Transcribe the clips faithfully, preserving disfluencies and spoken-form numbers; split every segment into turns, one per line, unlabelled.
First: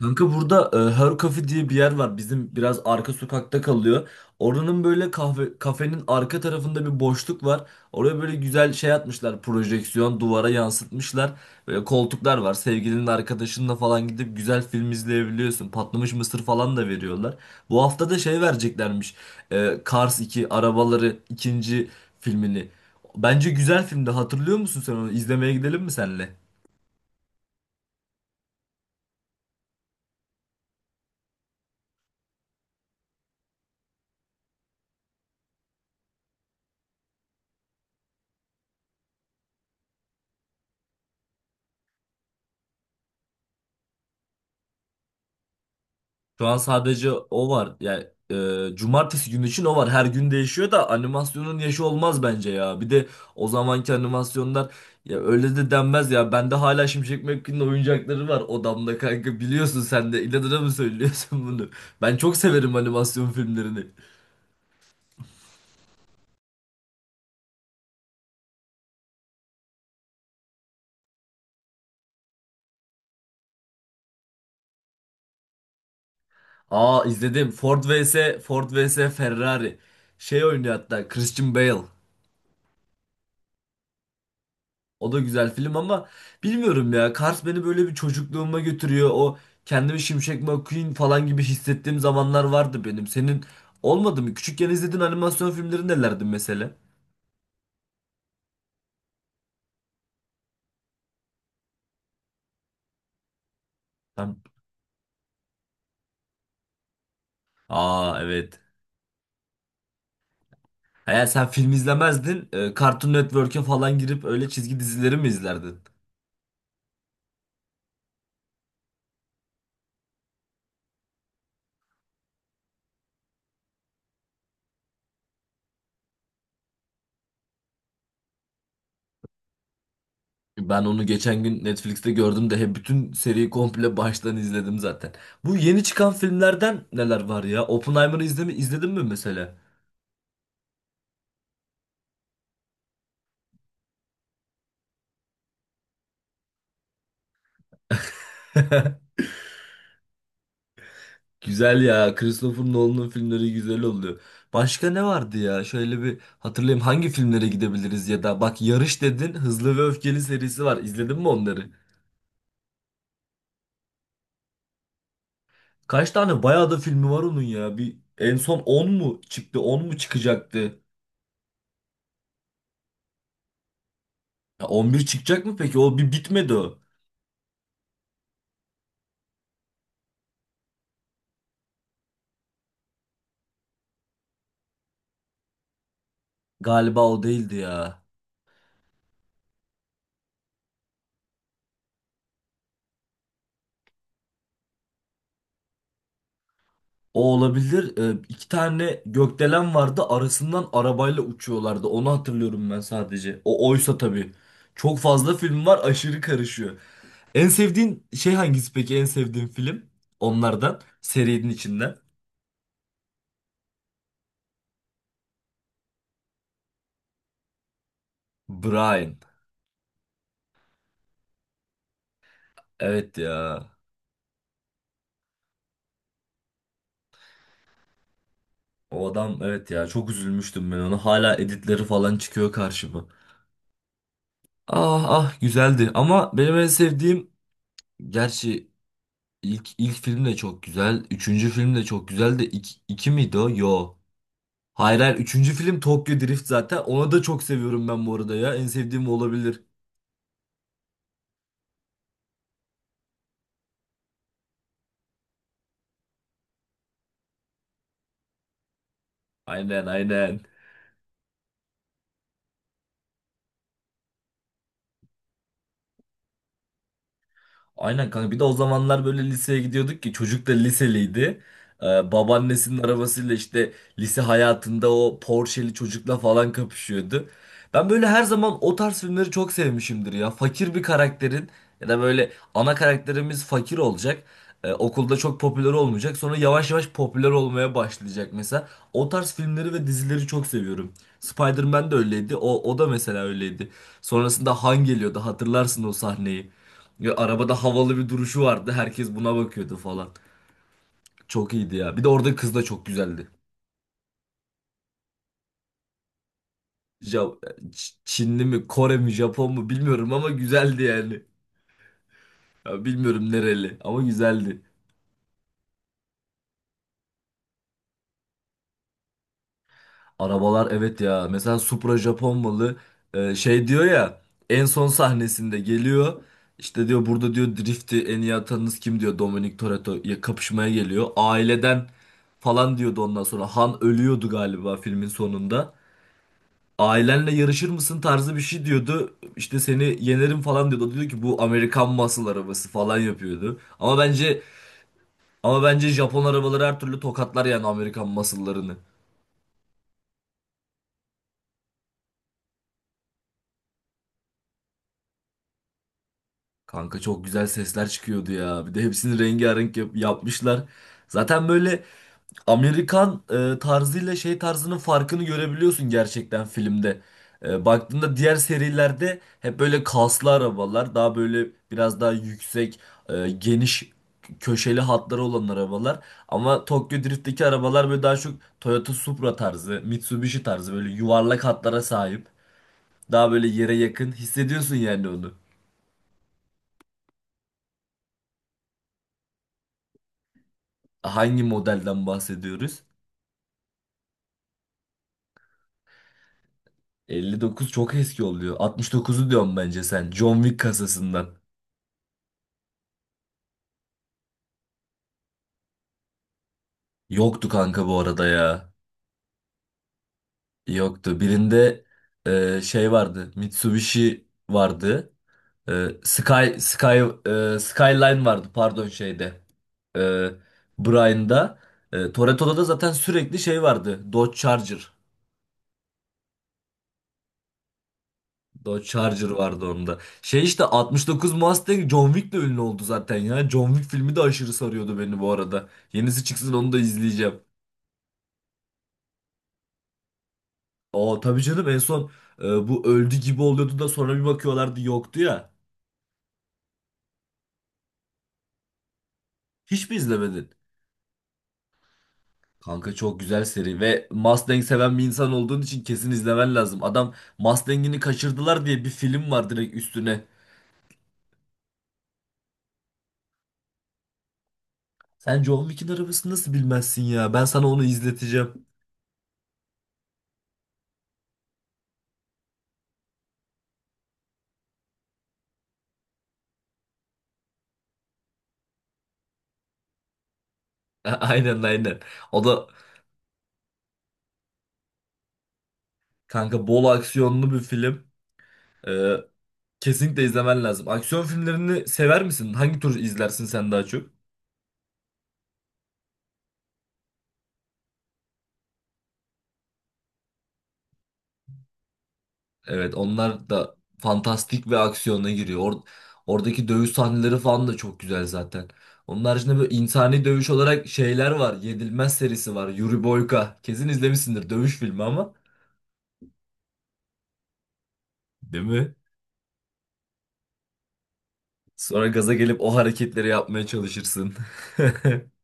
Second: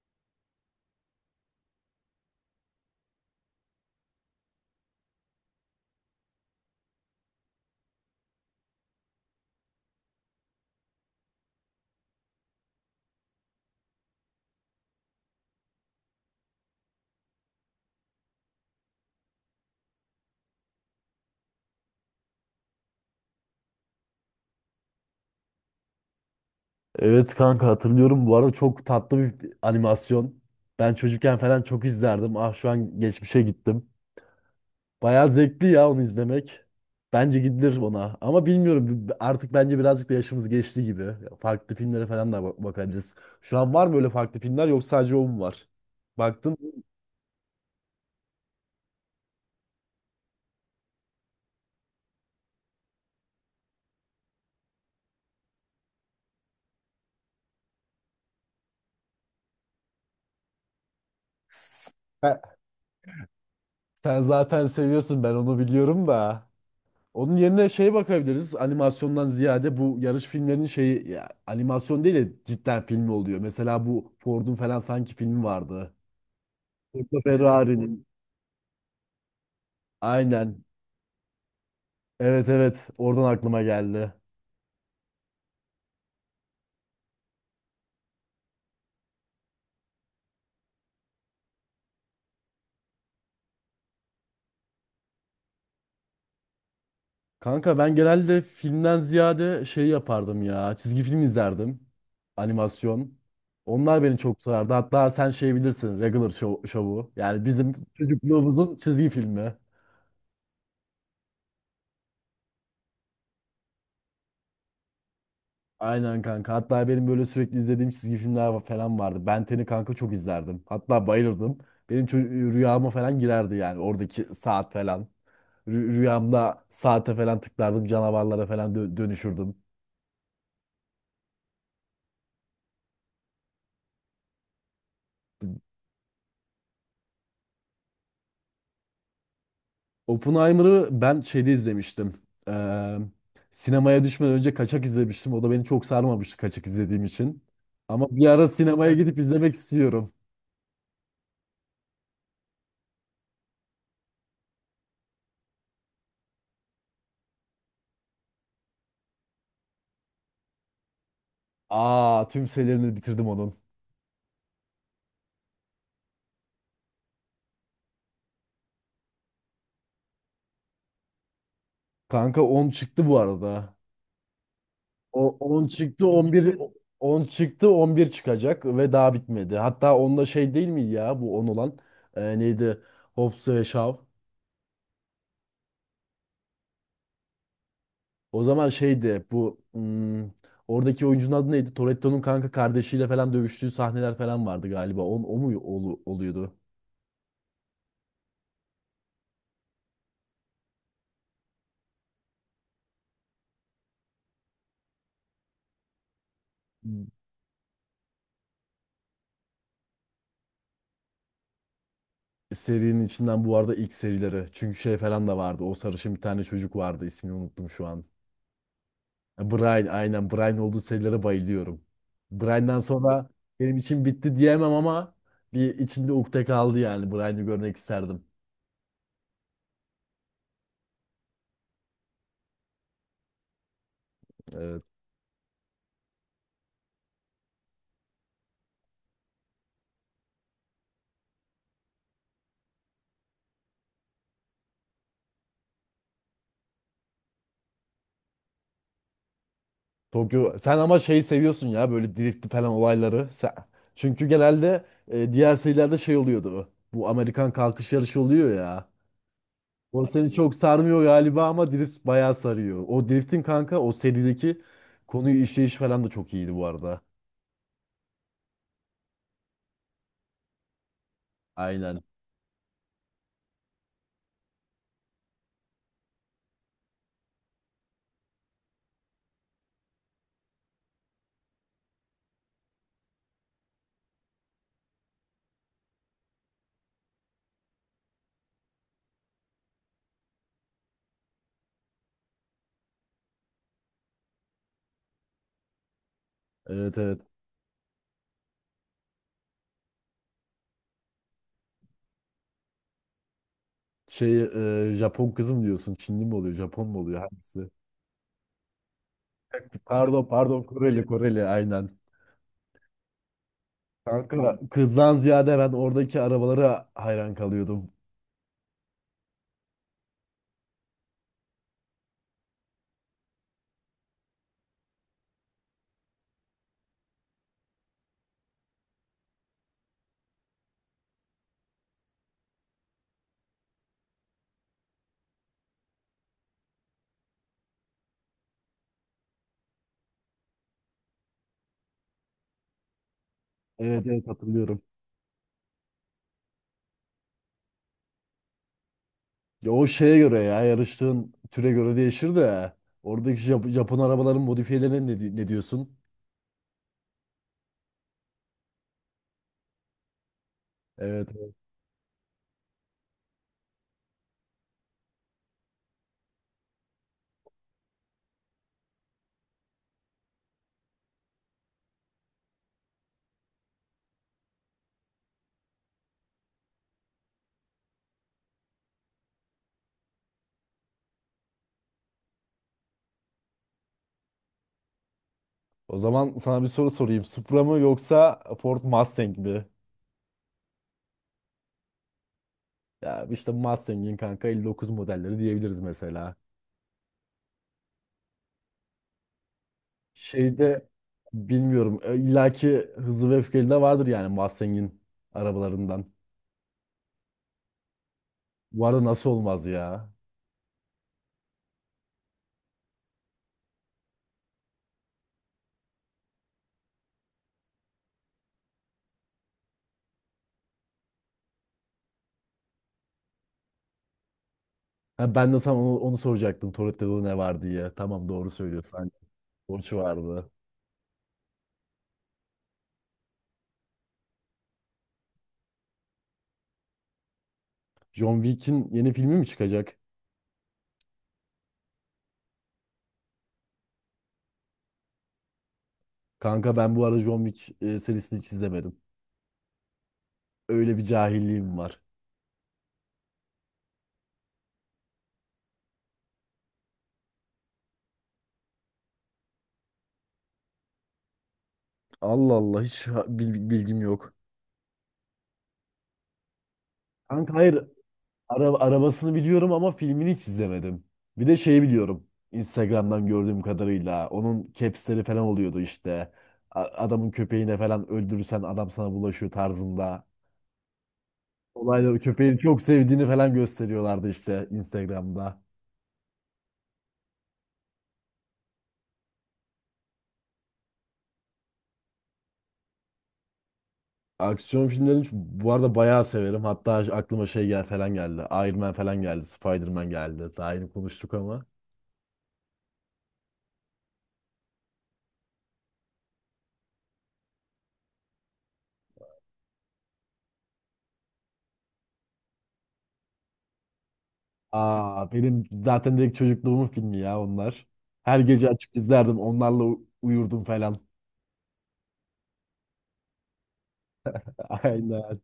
Kanka burada e, Her Cafe diye bir yer var. Bizim biraz arka sokakta kalıyor. Oranın böyle kahve kafenin arka tarafında bir boşluk var. Oraya böyle güzel şey atmışlar. Projeksiyon duvara yansıtmışlar. Böyle koltuklar var. Sevgilinin arkadaşınla falan gidip güzel film izleyebiliyorsun. Patlamış mısır falan da veriyorlar. Bu hafta da şey vereceklermiş. E, Cars iki Arabaları ikinci filmini. Bence güzel filmdi. Hatırlıyor musun sen onu? İzlemeye gidelim mi senle?
Evet kanka hatırlıyorum. Bu arada çok tatlı bir animasyon. Ben çocukken falan çok izlerdim. Ah şu an geçmişe gittim. Bayağı zevkli ya onu izlemek. Bence gidilir ona. Ama bilmiyorum b- artık bence birazcık da yaşımız geçti gibi. Farklı filmlere falan da ba- bakabiliriz. Şu an var mı öyle farklı filmler yoksa sadece o mu var?
Şu
Baktın
an
mı?
sadece o var. Yani e, cumartesi günü için o var. Her gün değişiyor da animasyonun yaşı olmaz bence ya. Bir de o zamanki animasyonlar ya öyle de denmez ya. Bende hala Şimşek McQueen'in oyuncakları var odamda kanka. Biliyorsun sen de. İnadına mı söylüyorsun bunu? Ben çok
Sen,
severim animasyon filmlerini.
sen zaten seviyorsun, ben onu biliyorum da. Onun yerine şeye bakabiliriz. Animasyondan ziyade bu yarış filmlerinin şeyi ya, animasyon değil de cidden film oluyor. Mesela bu Ford'un falan sanki filmi vardı. Ford'la
Aa
Need
izledim. Ford
Ferrari'nin.
vs Ford vs Ferrari. Şey
Aynen.
oynuyor hatta Christian Bale.
Evet, evet. Oradan aklıma geldi.
O da güzel film ama bilmiyorum ya. Cars beni böyle bir çocukluğuma götürüyor. O kendimi Şimşek McQueen falan gibi hissettiğim zamanlar vardı benim. Senin olmadı mı? Küçükken izlediğin animasyon filmleri nelerdi mesela?
Kanka ben genelde filmden ziyade şey yapardım ya. Çizgi film izlerdim. Animasyon. Onlar beni
Sen-
çok sarardı. Hatta sen şey bilirsin. Regular Show- Show'u. Yani bizim
Aa, evet.
çocukluğumuzun çizgi filmi.
Eğer sen film izlemezdin, e, Cartoon Network'e falan girip öyle çizgi dizileri mi izlerdin?
Aynen kanka. Hatta benim böyle sürekli izlediğim çizgi filmler va- falan vardı. Ben Ten'i kanka çok izlerdim. Hatta bayılırdım. Benim ço- rüyama falan girerdi yani oradaki saat falan. Rü- rüyamda saate falan tıklardım. Canavarlara falan dö- dönüşürdüm.
Ben onu geçen gün Netflix'te gördüm de hep bütün seriyi komple baştan izledim zaten. Bu yeni çıkan filmlerden neler var ya? Oppenheimer'ı izlemi izledin mi mesela?
Oppenheimer'ı ben şeyde izlemiştim. Ee, Sinemaya düşmeden önce kaçak izlemiştim. O da beni çok sarmamıştı kaçak izlediğim için. Ama bir ara sinemaya gidip izlemek istiyorum.
Güzel ya. Christopher Nolan'ın filmleri güzel oluyor. Başka ne vardı ya? Şöyle bir hatırlayayım hangi filmlere gidebiliriz ya da bak Yarış dedin Hızlı ve Öfkeli serisi var. İzledin mi onları?
Aa, tüm serilerini bitirdim onun.
Kaç tane bayağı da filmi var onun ya. Bir en son on mu çıktı? On mu çıkacaktı?
Kanka on çıktı bu arada.
Ya on bir
O
çıkacak mı
on
peki? O
çıktı
bir
on
bitmedi
bir
o.
on çıktı, on bir çıkacak ve daha bitmedi. Hatta onda şey değil mi ya, bu on olan e, neydi? Hobbs ve Shaw.
Galiba o değildi ya.
O zaman şeydi bu, hmm, oradaki oyuncunun adı neydi? Toretto'nun kanka kardeşiyle falan dövüştüğü sahneler falan vardı galiba. On, o mu olu- oluyordu?
O olabilir. Ee, iki tane gökdelen vardı. Arasından arabayla uçuyorlardı. Onu hatırlıyorum ben sadece. O oysa tabii. Çok fazla film var, aşırı karışıyor.
Hmm,
En sevdiğin şey hangisi peki? En sevdiğin film? Onlardan. Serinin içinden.
Serinin içinden bu arada ilk serileri. Çünkü şey falan da vardı. O sarışın bir tane çocuk vardı. İsmini unuttum şu an.
Brian.
Brian, aynen, Brian olduğu serilere bayılıyorum. Brian'dan
Evet
sonra
ya.
benim için bitti diyemem ama bir içinde ukde kaldı yani. Brian'ı görmek isterdim.
O adam, evet ya. Çok üzülmüştüm ben ona. Hala editleri falan çıkıyor karşıma.
Evet.
Ah ah güzeldi. Ama benim en sevdiğim, gerçi ilk ilk film de çok güzel. Üçüncü film de çok güzel de iki, iki miydi o? Yo. Hayır, hayır. Üçüncü film Tokyo Drift zaten. Onu da çok seviyorum ben bu arada ya. En sevdiğim o olabilir.
Tokyo, sen ama şeyi seviyorsun ya, böyle drift falan olayları. Sen- Çünkü genelde e, diğer serilerde şey oluyordu. Bu Amerikan kalkış yarışı oluyor ya.
Aynen,
O seni
aynen.
çok sarmıyor galiba ama drift bayağı sarıyor. O driftin kanka, o serideki konuyu işleyiş falan da çok iyiydi bu arada.
Aynen kanka, bir de o zamanlar böyle liseye gidiyorduk ki çocuk da liseliydi. Ee,
Aynen.
babaannesinin arabasıyla işte lise hayatında o Porsche'li çocukla falan kapışıyordu. Ben böyle her zaman o tarz filmleri çok sevmişimdir ya. Fakir bir karakterin, ya da böyle ana karakterimiz fakir olacak. Ee, okulda çok popüler olmayacak. Sonra yavaş yavaş popüler olmaya başlayacak mesela. O tarz filmleri ve dizileri çok seviyorum. Spider-Man de öyleydi. O, o da mesela öyleydi. Sonrasında Han geliyordu. Hatırlarsın o sahneyi.
Evet,
Ya
evet.
arabada havalı bir duruşu vardı. Herkes buna bakıyordu falan. Çok iyiydi ya. Bir de orada kız da çok güzeldi.
Şey, e, Japon kızım diyorsun. Çinli mi oluyor? Japon mu oluyor?
Ja
Hangisi?
Ç- Çinli mi, Kore mi, Japon mu bilmiyorum
Pardon,
ama
pardon,
güzeldi
Koreli,
yani.
Koreli, aynen.
Ya bilmiyorum nereli ama
Kanka,
güzeldi.
kızdan ziyade ben oradaki arabalara hayran kalıyordum.
Arabalar, evet ya. Mesela Supra Japon malı. Ee, şey diyor ya en son sahnesinde geliyor. İşte diyor burada, diyor drift'i en iyi atanınız kim diyor, Dominic Toretto ya kapışmaya geliyor. Aileden falan diyordu ondan sonra. Han ölüyordu galiba filmin sonunda. Ailenle yarışır mısın tarzı bir şey diyordu. İşte seni yenerim falan diyordu. O da diyor ki, bu Amerikan muscle arabası falan yapıyordu. Ama
Evet, evet,
bence
hatırlıyorum.
ama bence Japon arabaları her türlü tokatlar yani Amerikan muscle'larını.
Ya o şeye göre, ya yarıştığın türe göre değişir de oradaki Jap- Japon arabaların modifiyelerine ne, di- ne diyorsun?
Kanka çok güzel sesler çıkıyordu ya. Bir de hepsini rengarenk yap- yapmışlar.
Evet.
Zaten
Evet.
böyle Amerikan e, tarzıyla şey tarzının farkını görebiliyorsun gerçekten filmde. E, baktığında diğer serilerde hep böyle kaslı arabalar, daha böyle biraz daha yüksek, e, geniş köşeli hatları olan arabalar. Ama Tokyo Drift'teki arabalar böyle daha çok Toyota Supra tarzı, Mitsubishi tarzı böyle yuvarlak hatlara sahip. Daha böyle yere yakın hissediyorsun yani onu.
O zaman sana bir soru sorayım. Supra mı yoksa Ford Mustang mi?
Hangi modelden bahsediyoruz?
Ya işte Mustang'in kanka elli dokuz modelleri diyebiliriz mesela.
elli dokuz çok eski oluyor. altmış dokuzu diyorum bence sen. John Wick
Şeyde
kasasından.
bilmiyorum. E, illaki Hızlı ve Öfkeli de vardır yani Mustang'in arabalarından.
Yoktu kanka bu arada ya.
Bu arada nasıl olmaz ya?
Yoktu. Birinde e, şey vardı. Mitsubishi vardı. E, Sky Sky e, Skyline vardı pardon şeyde. E, Brian'da. E, Toretto'da da zaten sürekli şey vardı. Dodge Charger.
Ha, ben de sana onu, onu soracaktım. Toretto'da ne var diye. Tamam, doğru
Dodge
söylüyorsun. Hani
Charger vardı
Borç
onda. Şey
vardı.
işte altmış dokuz Mustang John Wick de ünlü oldu zaten ya. John Wick filmi de aşırı sarıyordu beni bu arada. Yenisi çıksın onu da izleyeceğim.
John Wick'in yeni filmi mi çıkacak?
Aa tabii canım, en son e, bu öldü gibi oluyordu da sonra bir bakıyorlardı yoktu ya.
Kanka ben bu arada John Wick e, serisini hiç izlemedim.
Hiç mi izlemedin?
Öyle bir cahilliğim var.
Kanka çok güzel seri ve Mustang seven bir insan olduğun için kesin izlemen lazım. Adam Mustang'ini kaçırdılar diye bir film var direkt üstüne.
Allah Allah, hiç ha- bil- bilgim yok.
Sen John Wick'in arabasını nasıl bilmezsin ya? Ben
Kanka
sana
hayır,
onu izleteceğim.
Ara- arabasını biliyorum ama filmini hiç izlemedim. Bir de şeyi biliyorum. Instagram'dan gördüğüm kadarıyla onun capsleri falan oluyordu işte. A- Adamın köpeğine falan öldürürsen adam sana bulaşıyor tarzında.
Aynen, aynen.
Olayları
O
köpeğini
da
çok sevdiğini falan gösteriyorlardı işte Instagram'da.
Kanka, bol aksiyonlu bir film. Ee, kesinlikle izlemen lazım. Aksiyon filmlerini sever misin? Hangi tür izlersin sen daha çok?
Aksiyon filmlerini ç- bu arada bayağı severim. Hatta aklıma şey gel falan geldi. Iron Man falan geldi. Spider-Man geldi. Daha yeni konuştuk ama.
Evet, onlar da fantastik ve aksiyona giriyor. Or- oradaki dövüş sahneleri falan da çok güzel zaten. Onun haricinde böyle insani dövüş olarak şeyler var. Yedilmez serisi var. Yuri Boyka. Kesin izlemişsindir, dövüş filmi
Aa,
ama.
benim zaten direkt çocukluğumun filmi ya onlar. Her
Değil
gece
mi?
açıp izlerdim. Onlarla u- uyurdum falan.
Sonra gaza gelip o hareketleri yapmaya çalışırsın.
Aynen.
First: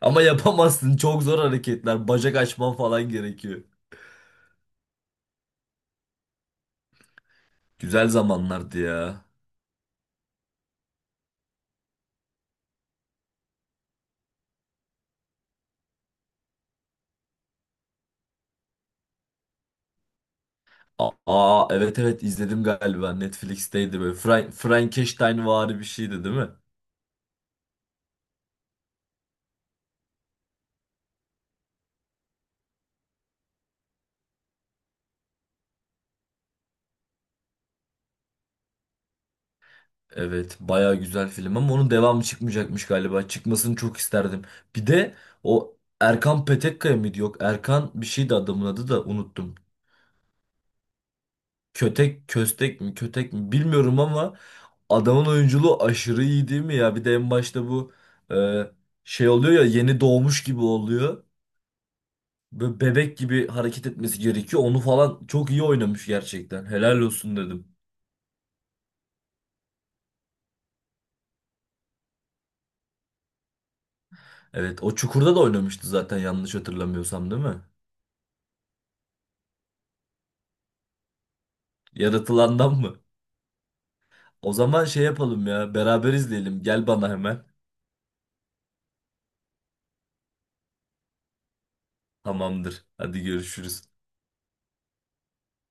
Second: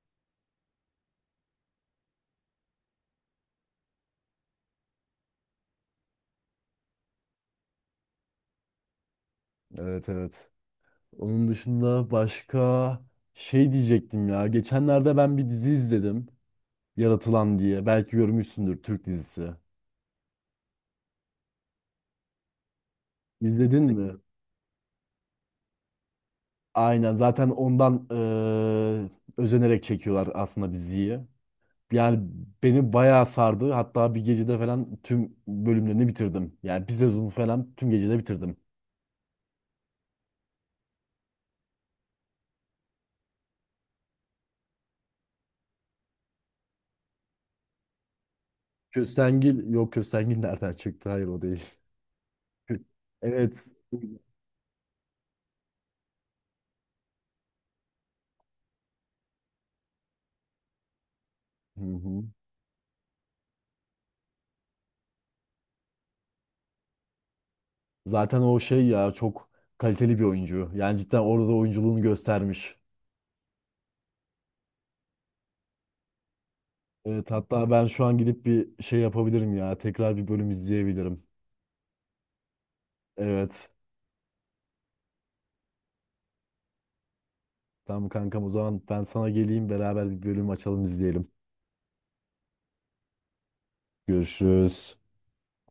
Ama yapamazsın. Çok zor hareketler. Bacak açman falan gerekiyor. Güzel zamanlardı ya.
Evet, evet. Onun dışında başka şey diyecektim ya. Geçenlerde ben bir dizi izledim. Yaratılan diye. Belki görmüşsündür, Türk dizisi.
A- Aa, evet, evet, izledim galiba.
İzledin
Netflix'teydi, böyle
mi?
Fra Frankensteinvari bir şeydi değil mi?
Aynen. Zaten ondan eee, özenerek çekiyorlar aslında diziyi. Yani beni bayağı sardı. Hatta bir gecede falan tüm bölümlerini bitirdim. Yani bir sezonu falan tüm gecede bitirdim.
Evet, baya güzel film ama onun devamı çıkmayacakmış galiba. Çıkmasını çok isterdim. Bir de o Erkan Petekkaya mıydı? Yok, Erkan bir şeydi adamın adı, da unuttum.
Köstengil, yok Köstengil nereden çıktı? Hayır, o değil.
Kötek köstek
Kö-
mi, kötek mi
Evet.
bilmiyorum ama adamın oyunculuğu aşırı iyi değil mi ya? Bir de en başta bu e, şey oluyor ya, yeni doğmuş gibi oluyor.
Hı hı.
Böyle bebek gibi hareket etmesi gerekiyor. Onu falan çok iyi oynamış gerçekten. Helal olsun dedim.
Zaten o şey ya, çok kaliteli bir oyuncu. Yani cidden orada da oyunculuğunu göstermiş.
Evet, o Çukur'da da oynamıştı zaten, yanlış
Evet,
hatırlamıyorsam değil mi?
hatta ben şu an gidip bir şey yapabilirim ya. Tekrar bir bölüm izleyebilirim.
Yaratılandan mı?
Evet.
O zaman şey yapalım ya, beraber izleyelim. Gel bana hemen.
Tamam kankam, o zaman ben sana geleyim, beraber bir bölüm açalım, izleyelim.
Tamamdır. Hadi görüşürüz.
Görüşürüz.